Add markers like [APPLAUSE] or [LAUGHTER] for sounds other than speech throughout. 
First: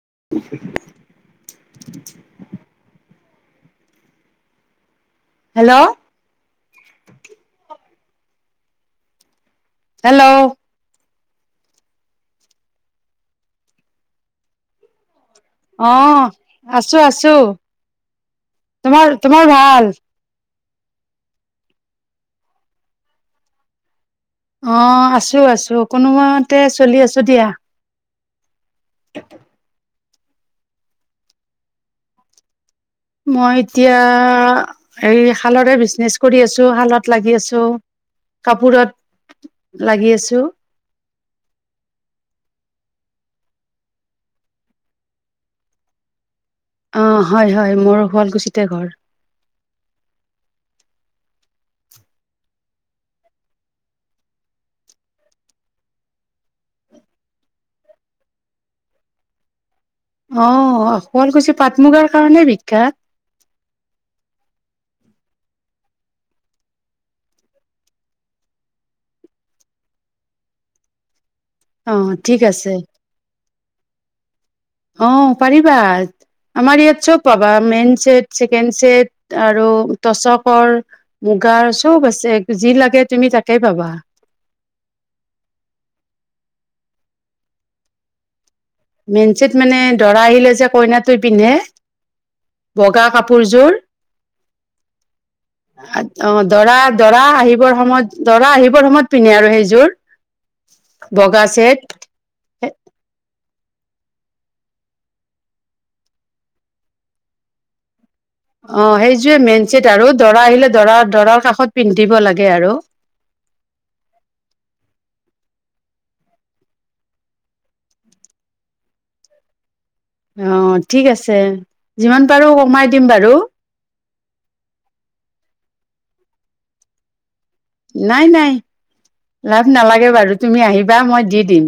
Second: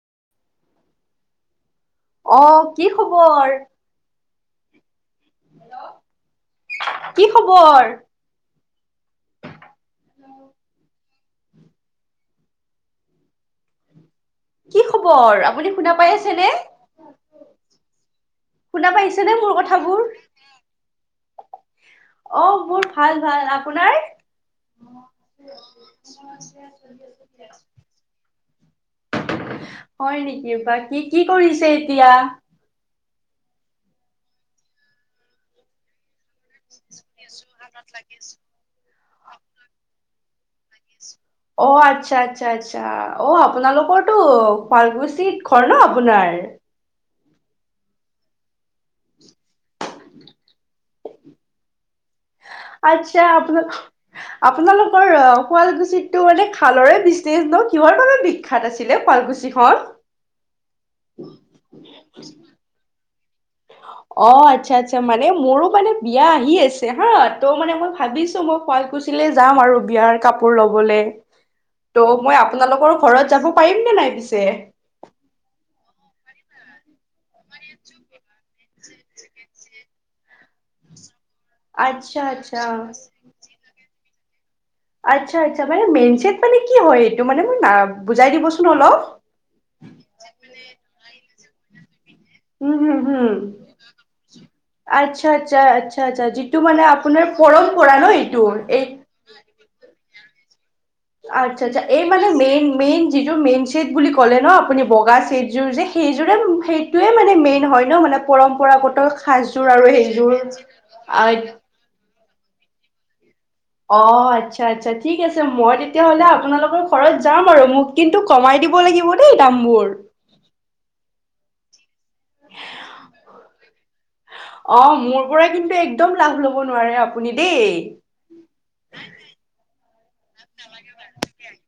[UNINTELLIGIBLE] অ কি খবৰ ওপৰ হেল্ল' কি খবৰ হেল্ল' কি খবৰ কৰ আপুনি অ শুনা পাই আছে ন আছো আছো শুনা তোমাৰ পাইছেনে তোমাৰ মোৰ ভাল কথাবোৰ অ মোৰ ভাল ভাল আপোনাৰ অ আছো আছো কোনোমতে চলি আছো দিয়া [UNINTELLIGIBLE] হয় নেকি বা কি কি কৰিছে এতিয়া মই এতিয়া হ শালৰে বিজনেছ কৰি আছো শালত লাগি আছো কাপোৰত লাগি আছো অ আচ্ছা আচ্ছা আচ্ছা অ আপোনালোকৰটো শালকুছিত ঘৰ ন আপোনাৰ অ হয় হয় মোৰ শুৱালকুছিতে ঘৰ আচ্ছা আপোন আপোনালোকৰ শুৱালকুছিতো মানে খালৰে বিনে ন কিহৰ বাবে বিখ্যাত আছিলে শুৱালকুছিখন অ শুৱালকুছি পাট মুগাৰ কাৰণে বিখ্যাত অ আচ্ছা আচ্ছা মানে মোৰো মানে বিয়া আহি আছে হা ত' মানে মই ভাবিছো মই শুৱালকুছলে যাম আৰু বিয়াৰ কাপোৰ লবলৈ। অ ত' মই ঠিক আছে আপোনালোকৰ ঘৰত যাব পাৰিম নে নাই পিছে অ', পাৰিবা। আমাৰ ইয়াত। চব পাবা মেইন ছেট ছেকেণ্ড ছেট আৰু টচক কৰ। মুগাৰ চব আচ্ছা আছে আচ্ছা। যি লাগে তুমি তাকে পাবা আচ্ছা আচ্ছা মানে মেইন চট মানে কি হয় এইটো মানে মোৰ বুজাই দিবচোন। অলপ। মেন ছেট মানে দৰা আহিলে যে কইনাটো পিন্ধে। উম হম বগা হম কাপোৰযোৰ আচ্ছা আচ্ছা আচ্ছা আচ্ছা অ', যিটো দৰা মানে দৰা আপোনাৰ আহিবৰ পৰম্পৰা সময়ত ন এইটো দৰা আহিবৰ এই সময়ত পিন্ধে আৰু সেইযোৰ বগা আচ্ছা ছেট। আচ্ছা এই মানে মেইন মেইন যি মেইন ছেট বুলি ক'লে ন আপুনি বগা ছেটযোৰ যে সেইযোৰে সেইটোৱে মানে মেইন হয় ন মানে অ পৰম্পৰাগত সেইযোৰে সাজযোৰ মেইন ছেট আৰু সেইযোৰ দৰা আহিলে দৰা আহ দৰাৰ কাষত পিন্ধে। দিব লাগে আৰু অ আচ্ছা আচ্ছা ঠিক আছে মই তেতিয়াহলে আপোনালোকৰ ঘৰত যাম আৰু মোক কিন্তু কমাই দিব লাগিব দেই দামবোৰ। অ ঠিক আছে যিমান পাৰো কমাই দিম বাৰু অ মোৰ পৰা কিন্তু একদম লাভ ল'ব নোৱাৰে আপুনি দেই নাই নাই লা নালাগে বাৰু তুমি আহিবা মই দি দিম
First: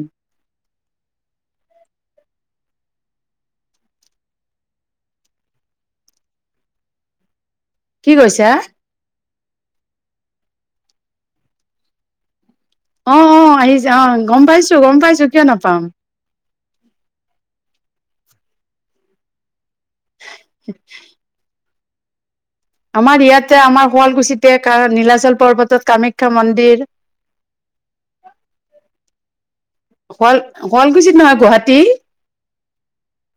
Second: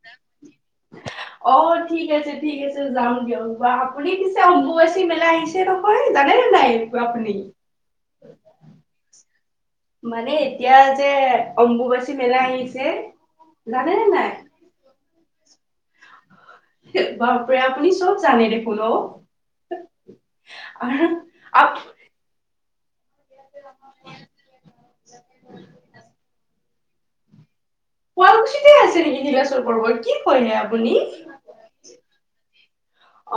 অ ঠিক আছে ঠিক আছে যাম দিয়ক আপুনি পিছে অম্বুবাচী মেলা আহিছে নহয় জানে নে নাই আপুনি কি কৈছা মানে এতিয়া যে অম্বুবাচী মেলা আহিছে অ অ আহিছে জানে অ নে নাই? গম পাইছো গম পাইছো কিয় নাপাম বাপৰে আপুনি চব জানে দেখোন অ আৰু আপ আমাৰ ইয়াতে আমাৰ শুৱালকুছিতে নীলাচল পৰ্বতত কামাখ্যা মন্দিৰ শুৱালকুছিতে আছে নেকি নীলাচৰ পৰ্বত কি শুৱাল কয় হে আপুনি। শুৱালকুছিত নহয় গুৱাহাটী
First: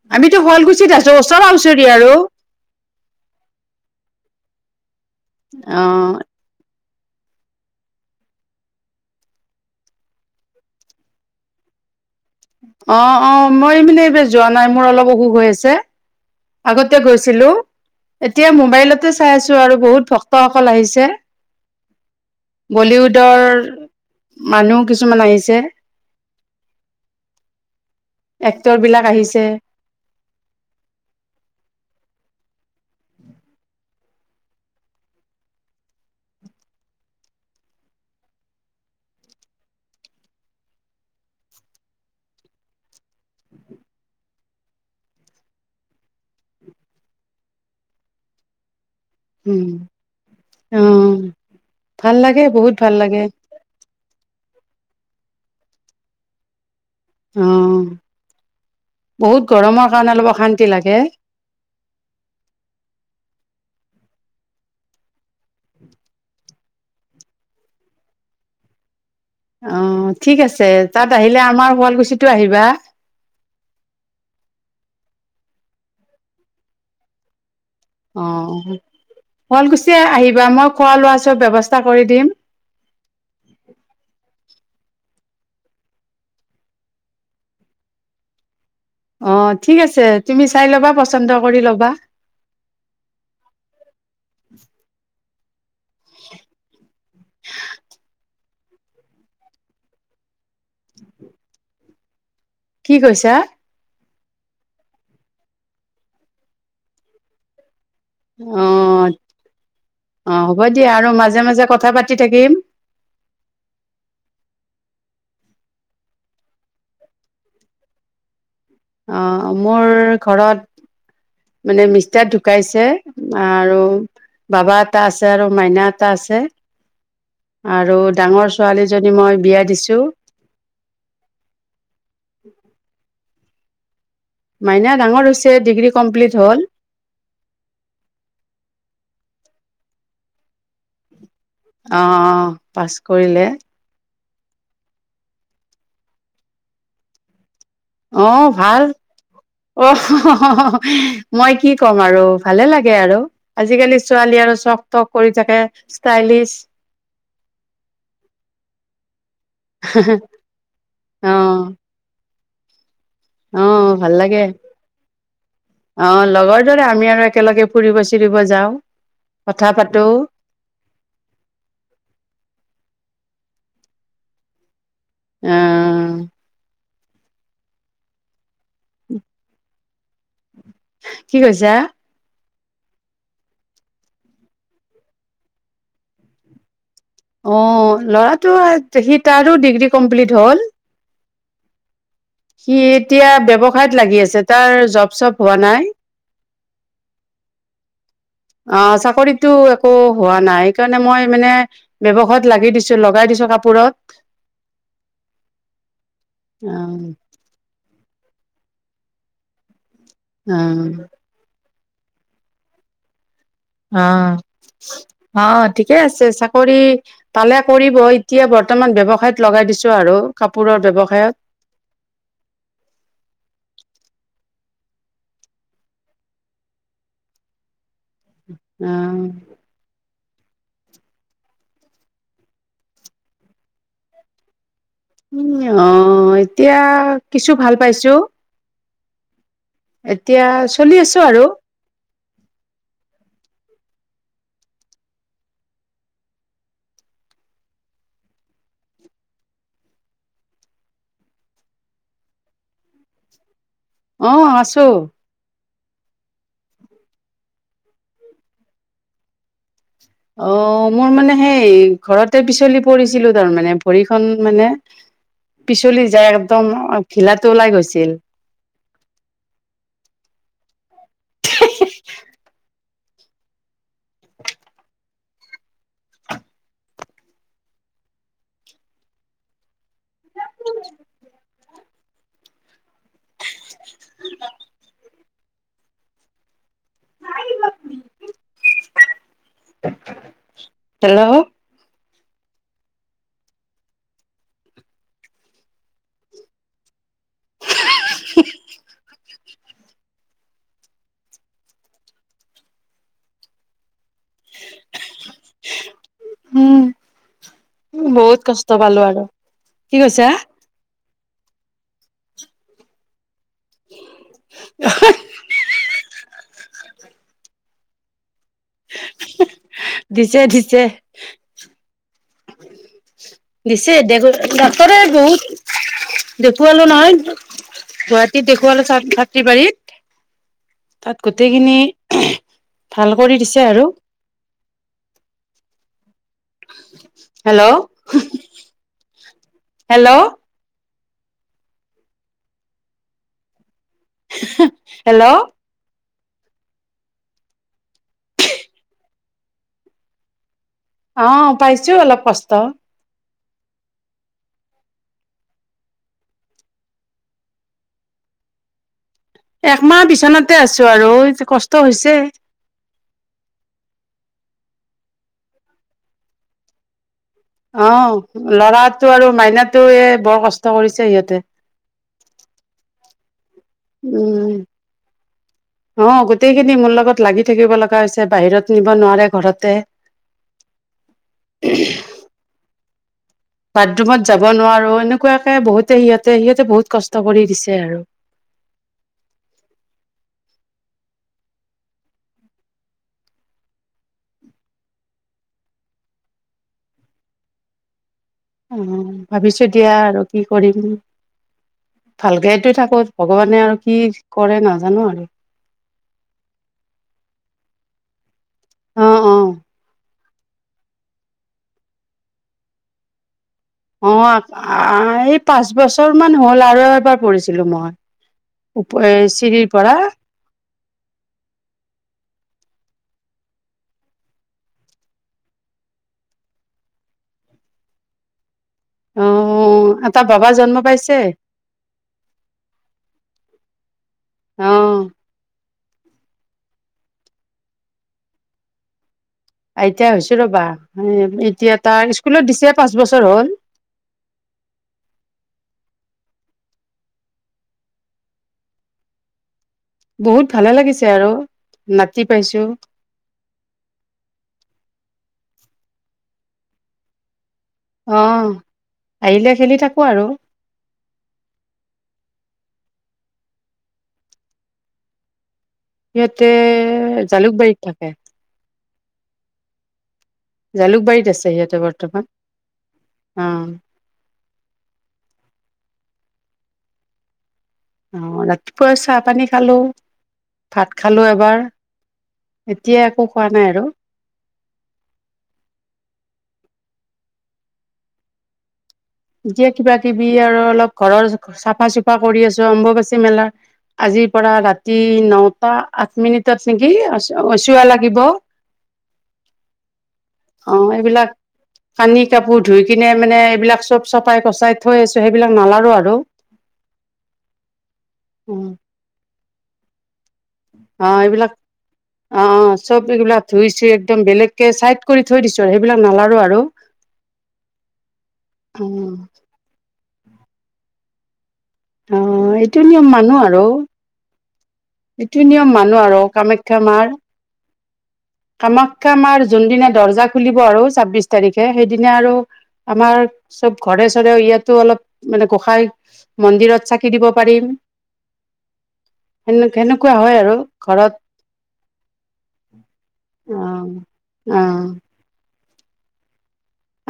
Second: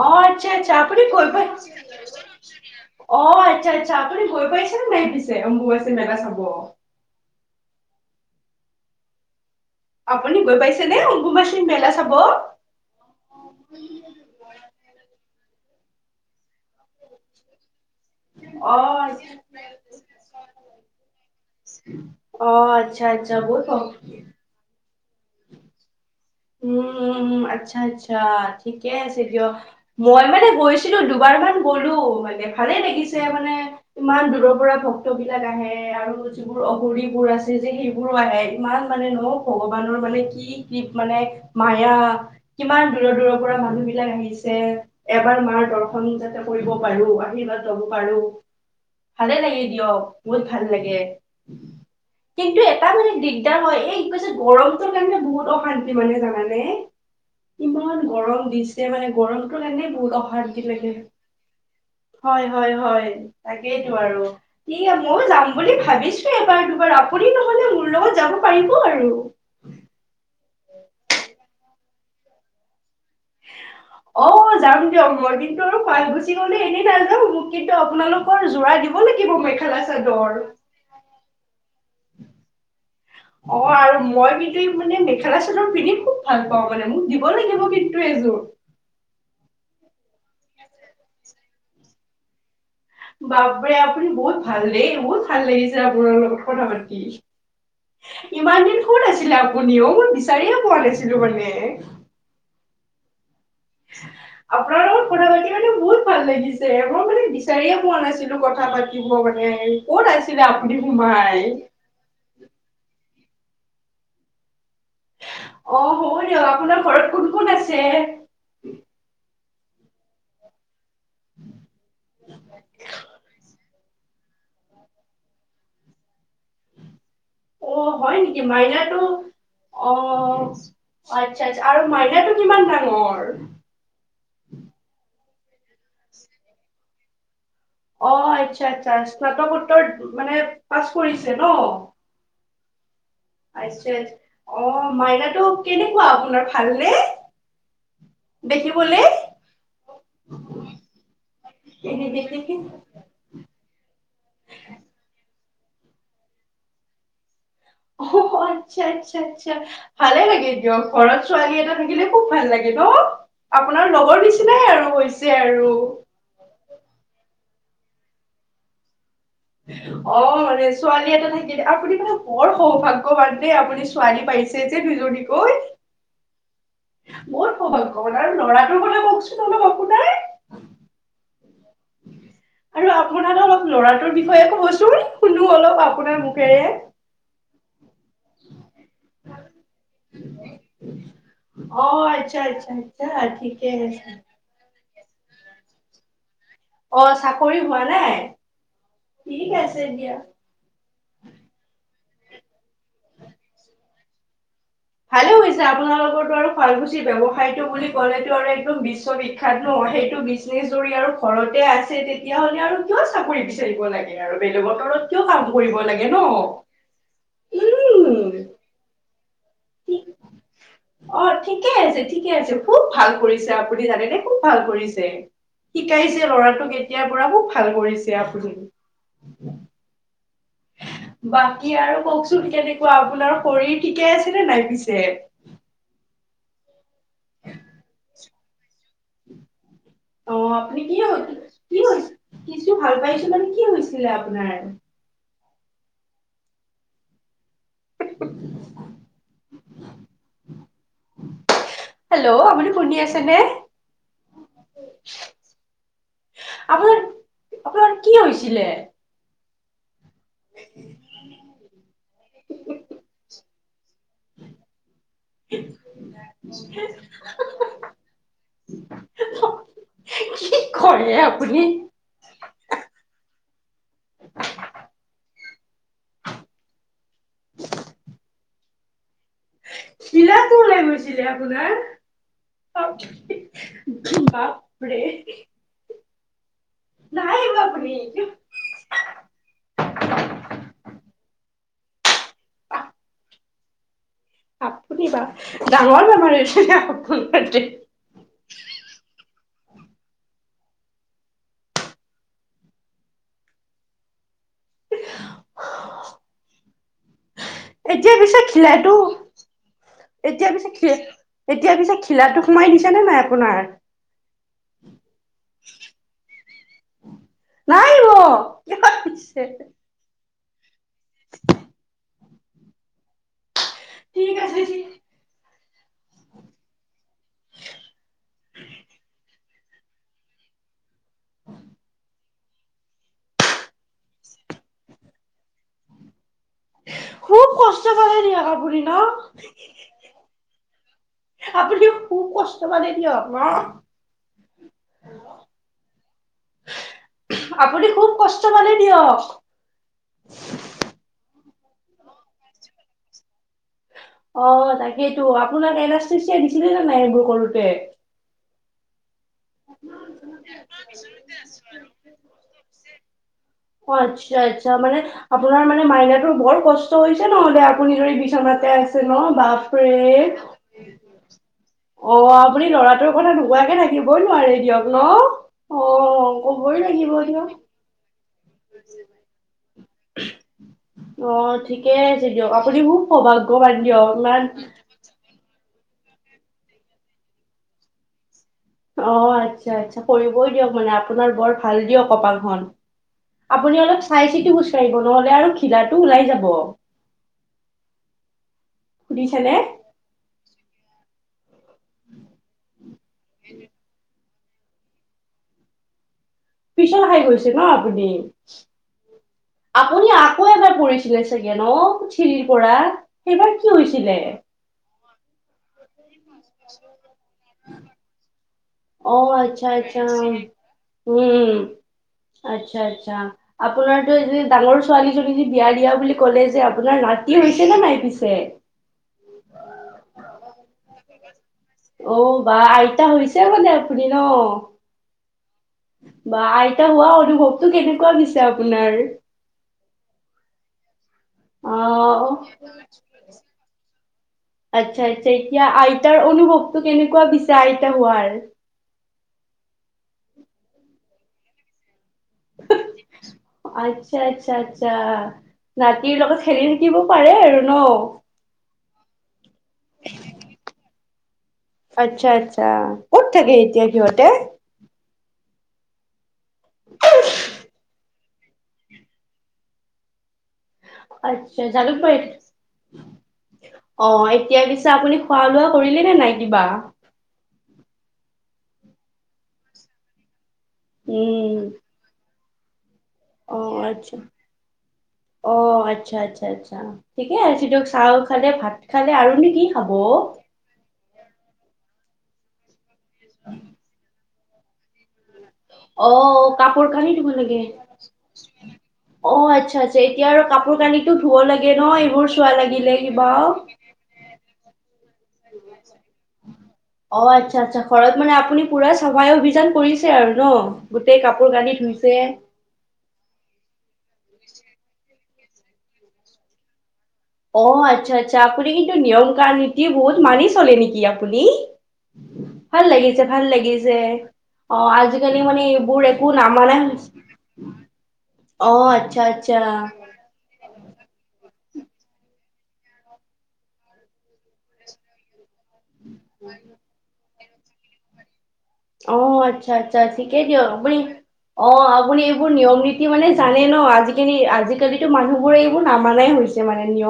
অ আমিতো আচ্ছা আচ্ছা শুৱালকুছিত আপুনি আছো গৈ ওচৰা পাই ওচৰি আৰু অ আচ্ছা আচ্ছা আপুনি গৈ পাইছেনে পিছে অ অম্বুবাচী মেলা চাব। আপুনি গৈ পাইছে নে অম্বুবাচী মেলা চাব অহ -অহ মই মানে এইবাৰ যোৱা নাই মোৰ অলপ অসু হৈ আছে। আগতে গৈছিলো। এতিয়া মোবাইলতে অ', চাই আছো আৰু বহুত ভক্তসকল আহিছে। অ', আচ্ছা, আচ্ছা বলিউডৰ বহুত মানুহ কিছুমান আহিছে। উম -উম - উম, আচ্ছা -আচ্ছা। যা এক্টৰ ঠিকে বিলাক আছে আহিছে দিয়ক মই মানে গৈছিলো দুবাৰ মান গ'লো মানে ভালেই লাগিছে মানে ইমান দূৰৰ পৰা ভক্ত বিলাক আহে আৰু যিবোৰ অঘৰিবোৰ আছে যে সেইবোৰো আহে ইমান মানে ন'ভগৱানৰ মানে কি - কি মানে মায়া কিমান দূৰৰ -দূৰৰ পৰা মানুহ বিলাক আহিছে, এবাৰ মাৰ দৰ্শন যাতে কৰিব পাৰো আশীৰ্বাদ লব পাৰো ভালে লাগে উম দিয়ক বহুত ভাল লাগে অ ভাল লাগে কিন্তু, বহুত এটা ভাল মানে লাগে দিগদাৰ হয় এই কৈ যে গৰম তোৰ কাৰণে বহত অশান কি মানে জানানে? অ ইমান গৰম দিছে মানে গৰমটো কাৰণে বহুত অশান্তি লাগে হয় -হয় -হয় তাকেইতো আৰু। সেয়া ময়ো যাম বুলি ভাবিছো এবাৰ- দুবাৰ আপুনি নহ'লে মোৰ লগত যাব পাৰিব আৰু। অহ', ঠিক আছে তাত আহিলে আমাৰ শুৱালকু চিটো আহিবা। অহ, যাম দিয়ক মই কিন্তু আৰু শুৱালকুচি গ'লে এনে নাযাওঁ মো অহ, মেখেলা শুৱালকুচি চাদৰ। আহিবা মই খোৱা লোৱা- চোৱা চব ব্যৱস্থা ৱস্থা কৰি দিম। অহ, আৰু মই কিন্তু মানে মেখেলা -চাদৰ পিন্ধি খুব ভাল পাওঁ মানে মোক দিব লাগিব কিন্তু এযোৰ। অহ, ঠিক আছে তুমি চাই ল'বা পচন্দ কৰি ল'বা। বাপৰে আপুনি বহুত ভাল দেই বহু ভাল লাগিছ যে আপোনাৰ লগত কথা পাতি ইমান দিন ক'ত আছিলে আপুনি অহ মই বিচাৰিয়ে পোৱা নাছিলো মানে। কি কৈছা? আপোনাৰ লগত কথা- পাতি মানে বহুত ভাল লাগিছে মই মানে বিচাৰিয়ে মন আছিলো অ কথা পাতিব মানে, ক'ত অ আছিলে হ'ব আপুনি দিয়া আৰু মাজে সোমাই। মাজে কথা পাতি থাকিম অহ, হ'ব দিয়ক আপোনাৰ ঘৰত কোন -কোন আছে? অ', মোৰ ঘৰত মানে মিষ্টাৰ ঢুকাইছে আৰু বাবা এটা আছে আৰু মাইনা এটা আছে। অহ, আৰু হয় নেকি? ডাঙৰ মাইনাটো ছোৱালীজনী মই বিয়া দিছো অ', আচ্ছা -আচ্ছা আৰু মাইনাটো কিমান ডাঙৰ? মাইনা ডাঙৰ হৈছ তে ডিগ্ৰী কমপ্লিট হ'ল। অহ, আচ্ছা -আচ্ছা স্নাতকোত্তৰ মানে পাছ কৰিছে। ন? অ' অ' পাছ কৰিলে। আচ্ছা আচ্ছা। অ' মাইনাটো কেনেকুৱা আপোনাৰ ভালনে? অ' ভাল। দেখিবলে? মই কি দেখ ক'ম আৰু দেখ দেখি। ভালে লাগে আৰু আজিকালিৰ ছোৱালী আৰু চখ তখ কৰি [UNINTELLIGIBLE] ষ্টাইলিছ। অ' আচ্ছা আচ্ছা। আচ্ছা আচ্ছা ভালে লাগে দিয়ক, ঘৰত অ ছোৱালী এটা থাকিলে খুব ভাল লাগে। [UNINTELLIGIBLE] অ আপোনাৰ ভাল লগৰ লাগে নিচিনাই আৰু হৈছে আৰু। অ লগৰ দৰে আমি আৰু একেলগে ফুৰিব চুৰিব যাওঁ। কথা পাতো অ' মানে ছোৱালী এটা থাকিলে আপুনি মানে বৰ সৌভাগ্যৱান। দেই আপুনি ছোৱালী পাইছে দুজনি কৈ। আহ বৰ সৌভাগ্যবান আৰু লৰা [INAUDIBLE] কি কৈছা? আৰু আপোনাৰ অলপ ল'ৰাটোৰ বিষয়ে কবচোন শুনো অলপ আপোনাৰ মুখেৰে। অ। ল'ৰাটো আ সি তাৰো ডিগ্ৰী কমপ্লিট হ'ল। অ' [UNINTELLIGIBLE] সি এতিয়া ব্যৱসায়ত লাগি আছে তাৰ জব চপ হোৱা নাই। অ' চাকৰি হোৱা নাই? অ' ঠিক চাকৰিতো আছে একো দিয়া। হোৱা নাই সেইকাৰণে মই মানে ব্যৱসায়ত লাগি দিছো লগাই দিছো কাপোৰত। ভালে হৈছে আপোনালোকৰটো আৰু অ শুৱালকুছিৰ ব্যৱসায়টো বুলি ক'লে টো‌ আৰু একদম বিশ্ববিখ্যাত ন' সেই টো অ বিজনেচ যৰি আৰু ঘৰতে আছ তে -‌ তেতিয়াহ'লে আৰু কিয় চাকৰি বিচ অ' অ' কৰিব ঠিকে লাগে ন। আছে চাকৰি পালে কৰিব উম এতিয়া বৰ্তমান ব্যৱসায়ত লগাই দিছো আৰু কাপোৰৰ ব্যৱসায়ত অ' ঠিকে আছে, ঠিকে আছে। খুব ভাল কৰিছে আপুনি জানেনে খুব ভাল কৰি ৰিছে। শিকাইছে ল'ৰাটোক এতিয়াৰ পৰা খুব ভাল কৰিছ ছে আপুনি। অ বাকী আৰু কওঁকচোন কেনেকুৱা আপোনাৰ শৰীৰ ঠিকে আছে নে নাই পিছ উম, অ। এতিয়া কিছু ভাল পাইছোঁ। অহ, আপুনি কি হৈ -কি হৈছে কিছু ভাল পাইছে মানে কি হৈছে? ছিলে আপোনাৰ। [INAUDIBLE] হেল্ল', আপুনি শুনি আছে নে? অহ, আছো। আপোনাৰ- আপোনাৰ কি হৈছিলে? অ', মোৰ মানে সেই ঘৰতে পিছলি পৰিছিলো তাৰমানে ভৰিখন মানে পিছ তোলি যায় একদম অহ ঘিলাটো ওলাই গৈছিল। কি কৰে আপুনি? ঘিলাটো ওলাই গৈছিলে আপোনাৰ? বাপ--বাপৰে নাই কোৱা আপুনি। হেল্ল', আপুনি বা ডাঙৰ বেমাৰ হৈছে নে? আপোনক দে [INAUDIBLE] উম এতিয়া পিছে বহুত কষ্ট পালো আৰু কি কৈছা? ঘিলাটো-এতিয়া পিছে খি, এতিয়া পিছে খি ঘিলাটো সোমাই দিছেনে নাই, আপোনাৰ? [UNINTELLIGIBLE] [INAUDIBLE] নাহাহিব [UNINTELLIGIBLE] দিছে- দিছে। দিছে দে ঠিক আছে ডাক্তৰে বহুত দেখুৱালো নহয়। গুৱাহাটীত দেখুৱালো ছা- ছাত্ৰীবাৰীত। তাত গোটেইখিনি ভাল কৰি দিছে আৰু। খুব হেল্ল' কষ্ট কৰেদিয়ক, আপুনি ন',? অহ, কে। হেল্ল', আপুনিও খুব কষ্ট পালে দিয়ক। ন'? হেল্ল', আপুনি খুব কষ্ট পালে দিয়ক, আপুনি খুব কষ্ট পালে দিয়ক। অহ পাইছো অলপ কষ্ট। অহ তাকেইটো আপোনাক এনাষ্ঠেচিয়া দিছিলেনে নাই এইবোৰ কৰোতে? একমাহ বিছনাতে আছো আৰু হে কষ্ট হৈছে। অ', -আচ্ছা-আচ্ছা মানে, আপোনাৰ মানে মাইনাটোৰ বৰ কষ্ট হৈছে। নহ'লে আপুনি অহ, যদি বিচনাতে আছে লৰাটো ন আৰু মাইনাটোৱে বাপৰে। বৰ কষ্ট কৰিছে ইয়াতে। অহ, আপুনি ল'ৰাটোৰ কথা কৈ? কুৱাকে থাকিবই উম। নোৱাৰে দিয়ক ন', - অ অঁ কবই লাগিব দিয়ক। যে তাই বাহিৰত নিব নোৱাৰে, ঘৰতে [UNINTELLIGIBLE] অহ, ঠিকে আছে দিয়ক। আপুনি মোক বাথৰুমত যাব নোৱাৰোঁ এনেকুৱাকে বহুত তে সিহঁতে - সিহঁতে বহুত কষ্ট কৰি দিছে আৰু। অ' আচ্ছা আচ্ছা, কৰিবই দিয়ক মানে আপোনাৰ বৰ ভাল দিয়ক কপালখন। আপুনি অলপ চাই চিতি খোজ কাঢ়িব নহ'লে আৰু ঘিলাটো ওলাই যাব। উম, শুনিছেনে? ভাবিছো দিয়া আৰু কি কৰিম। ভালকেটো থাকো। ভগৱানে আৰু কি কৰে নাজানো আৰু। পিছল খাই গৈছে ন আপুনি? অ' অ'। আপুনি আকৌ এবাৰ পৰিছিলে চাগে ন' চিৰিৰ পৰা? সেইবাৰ কি অ হৈছিলে? আ‌ এই পাঁচ বছ ছৰ মান হল আৰু এবাৰ পৰিছিলো মই, উপ অ - এই আচ্ছা চিৰিৰ পৰা। আচ্ছা উম, আচ্ছা আচ্ছা। ‌ আপোনাৰতো এ যে ডাঙৰ ছোৱালীজনী যে বিয়া দিয়া বুলি কলে যে আপোনাৰ নাতি হৈছে নে নাই পিছে? অ' এটা বাবা জন্ম পাইছে। অ' বাঃ আইতা হৈছে মানে আপ পুনি ন'। অ বাঃ আইতা হোৱা অনুভৱটো কেনেকুৱা পিছে আপোনাৰ? আইতা হৈছো ৰ'বা। অ এতিয়া তাৰ স্কুলত দিছে পাঁচ বছৰ হ'ল। তিয়া আইতাৰ অনুভৱটো কেনেকুৱা পিছে আইতা হোৱাৰ? বহুত ভালে লাগিছে আৰু। নাতি পাইছো আচ্ছা আচ্ছা আচ্ছা। নাতিৰ লগত খেলি থাকিব পাৰে আৰু। ন? অ'। আহিলে খেলি থাকো আৰু। আচ্ছা আচ্ছা, ক'ত থাকে এতিয়া সিহঁতে? সিহঁত তে জালুকবাৰীত থাক কে। জালুকবাৰীত আছে আচ্ছা সিহঁতে বৰ্তমান জালুকবাৰীত। অ অ' এতিয়া পিছে আপুনি খোৱা লোৱা কৰি লেনে নাই কিবা? অ' ৰাতিপুৱা চাহ পানী খালোঁ। ভাত খালোঁ উম এবাৰ। [UNINTELLIGIBLE] খোৱা অ' নাই আৰু আচ্ছা, অ' আচ্ছা আচ্ছা আচ্ছা। ঠিকে আছ দিয়ক চাহো খালে ভাত খালে আৰুনো কি এতিয়া খাব কিবা কিবি আৰু অলপ ঘৰৰ চাফা চুফা কৰি আছোঁ অম্বুবাচী মেলা আজি পৰা ৰাতি নটা আঠ অ' মিনিটত নেকি কাপোৰ কানি ধুব লাগে। চোৱা লাগিব অ' আচ্ছা আচ্ছা, এতিয়া আৰু অ কাপোৰ কানিটো এইবিলাক ধুব লাগে ন' কানি এইবোৰ চুৱা লাগিলে কিবা পচাই অ' আচ্ছা আচ্ছা, ঘৰত মানে আপুনি পুৰা চাফাই অভিযান কৰিছ ছে আৰু। ন গোটেই অ' কাপোৰ এইবিলাক, কানি ধুইছে অ' চব এইবিলাক ধুই ছুই এক দম বেলেগকে চাইড কৰি থৈ দিছো আৰু সেইবিলাক নালাৰো আৰু। অ' আচ্ছা আচ্ছা, আপুনি অ কিন্তু নিয়ম কা নীতি বহুত মানি চলে নেকি আপুনি? অ ভাল লাগিছে, ভাল লাগিছে। অ আজিকালি নীতি মানে নিয়ম এইবোৰ মানো আৰু একো নামানে কামাখ্যা মাৰ। অ কামাখ্যা আচ্ছা মাৰ আচ্ছা যোনদিনা দৰ্জা খুলিব আৰু ছাব্বিছ তাৰিখ খে সেইদিনা আৰু আমাৰ চব ঘৰে চৰে ইয়াতো অলপ মানে গোঁসাঁই মন্দিৰত চাকি দিব পাৰিম। অ' সেনে আচ্ছা আচ্ছা, সেনেকুৱা হয় ঠিকেই আৰু দিয়ক। আপুনি ঘৰত অ আপুনি এইবোৰ নিয়ম নীতি মানে অ জানে ন আজিকেনি - অ আজিকালিতো মানুহবোৰেই বোৰ নামানাই হৈছ।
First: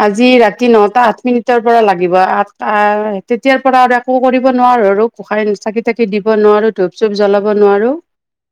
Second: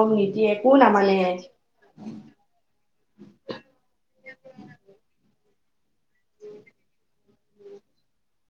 আজি ৰাতি নটা আঠ মিনিটৰ পৰা লাগিব আঠটা তেতিয়াৰ পৰা আৰু একো কৰিব নোৱাৰোঁ আৰু গোঁসাঁই চাকি তাকি দিব নোৱাৰোঁ, ধূপ চুপ জ্বলাব নোৱাৰোঁ।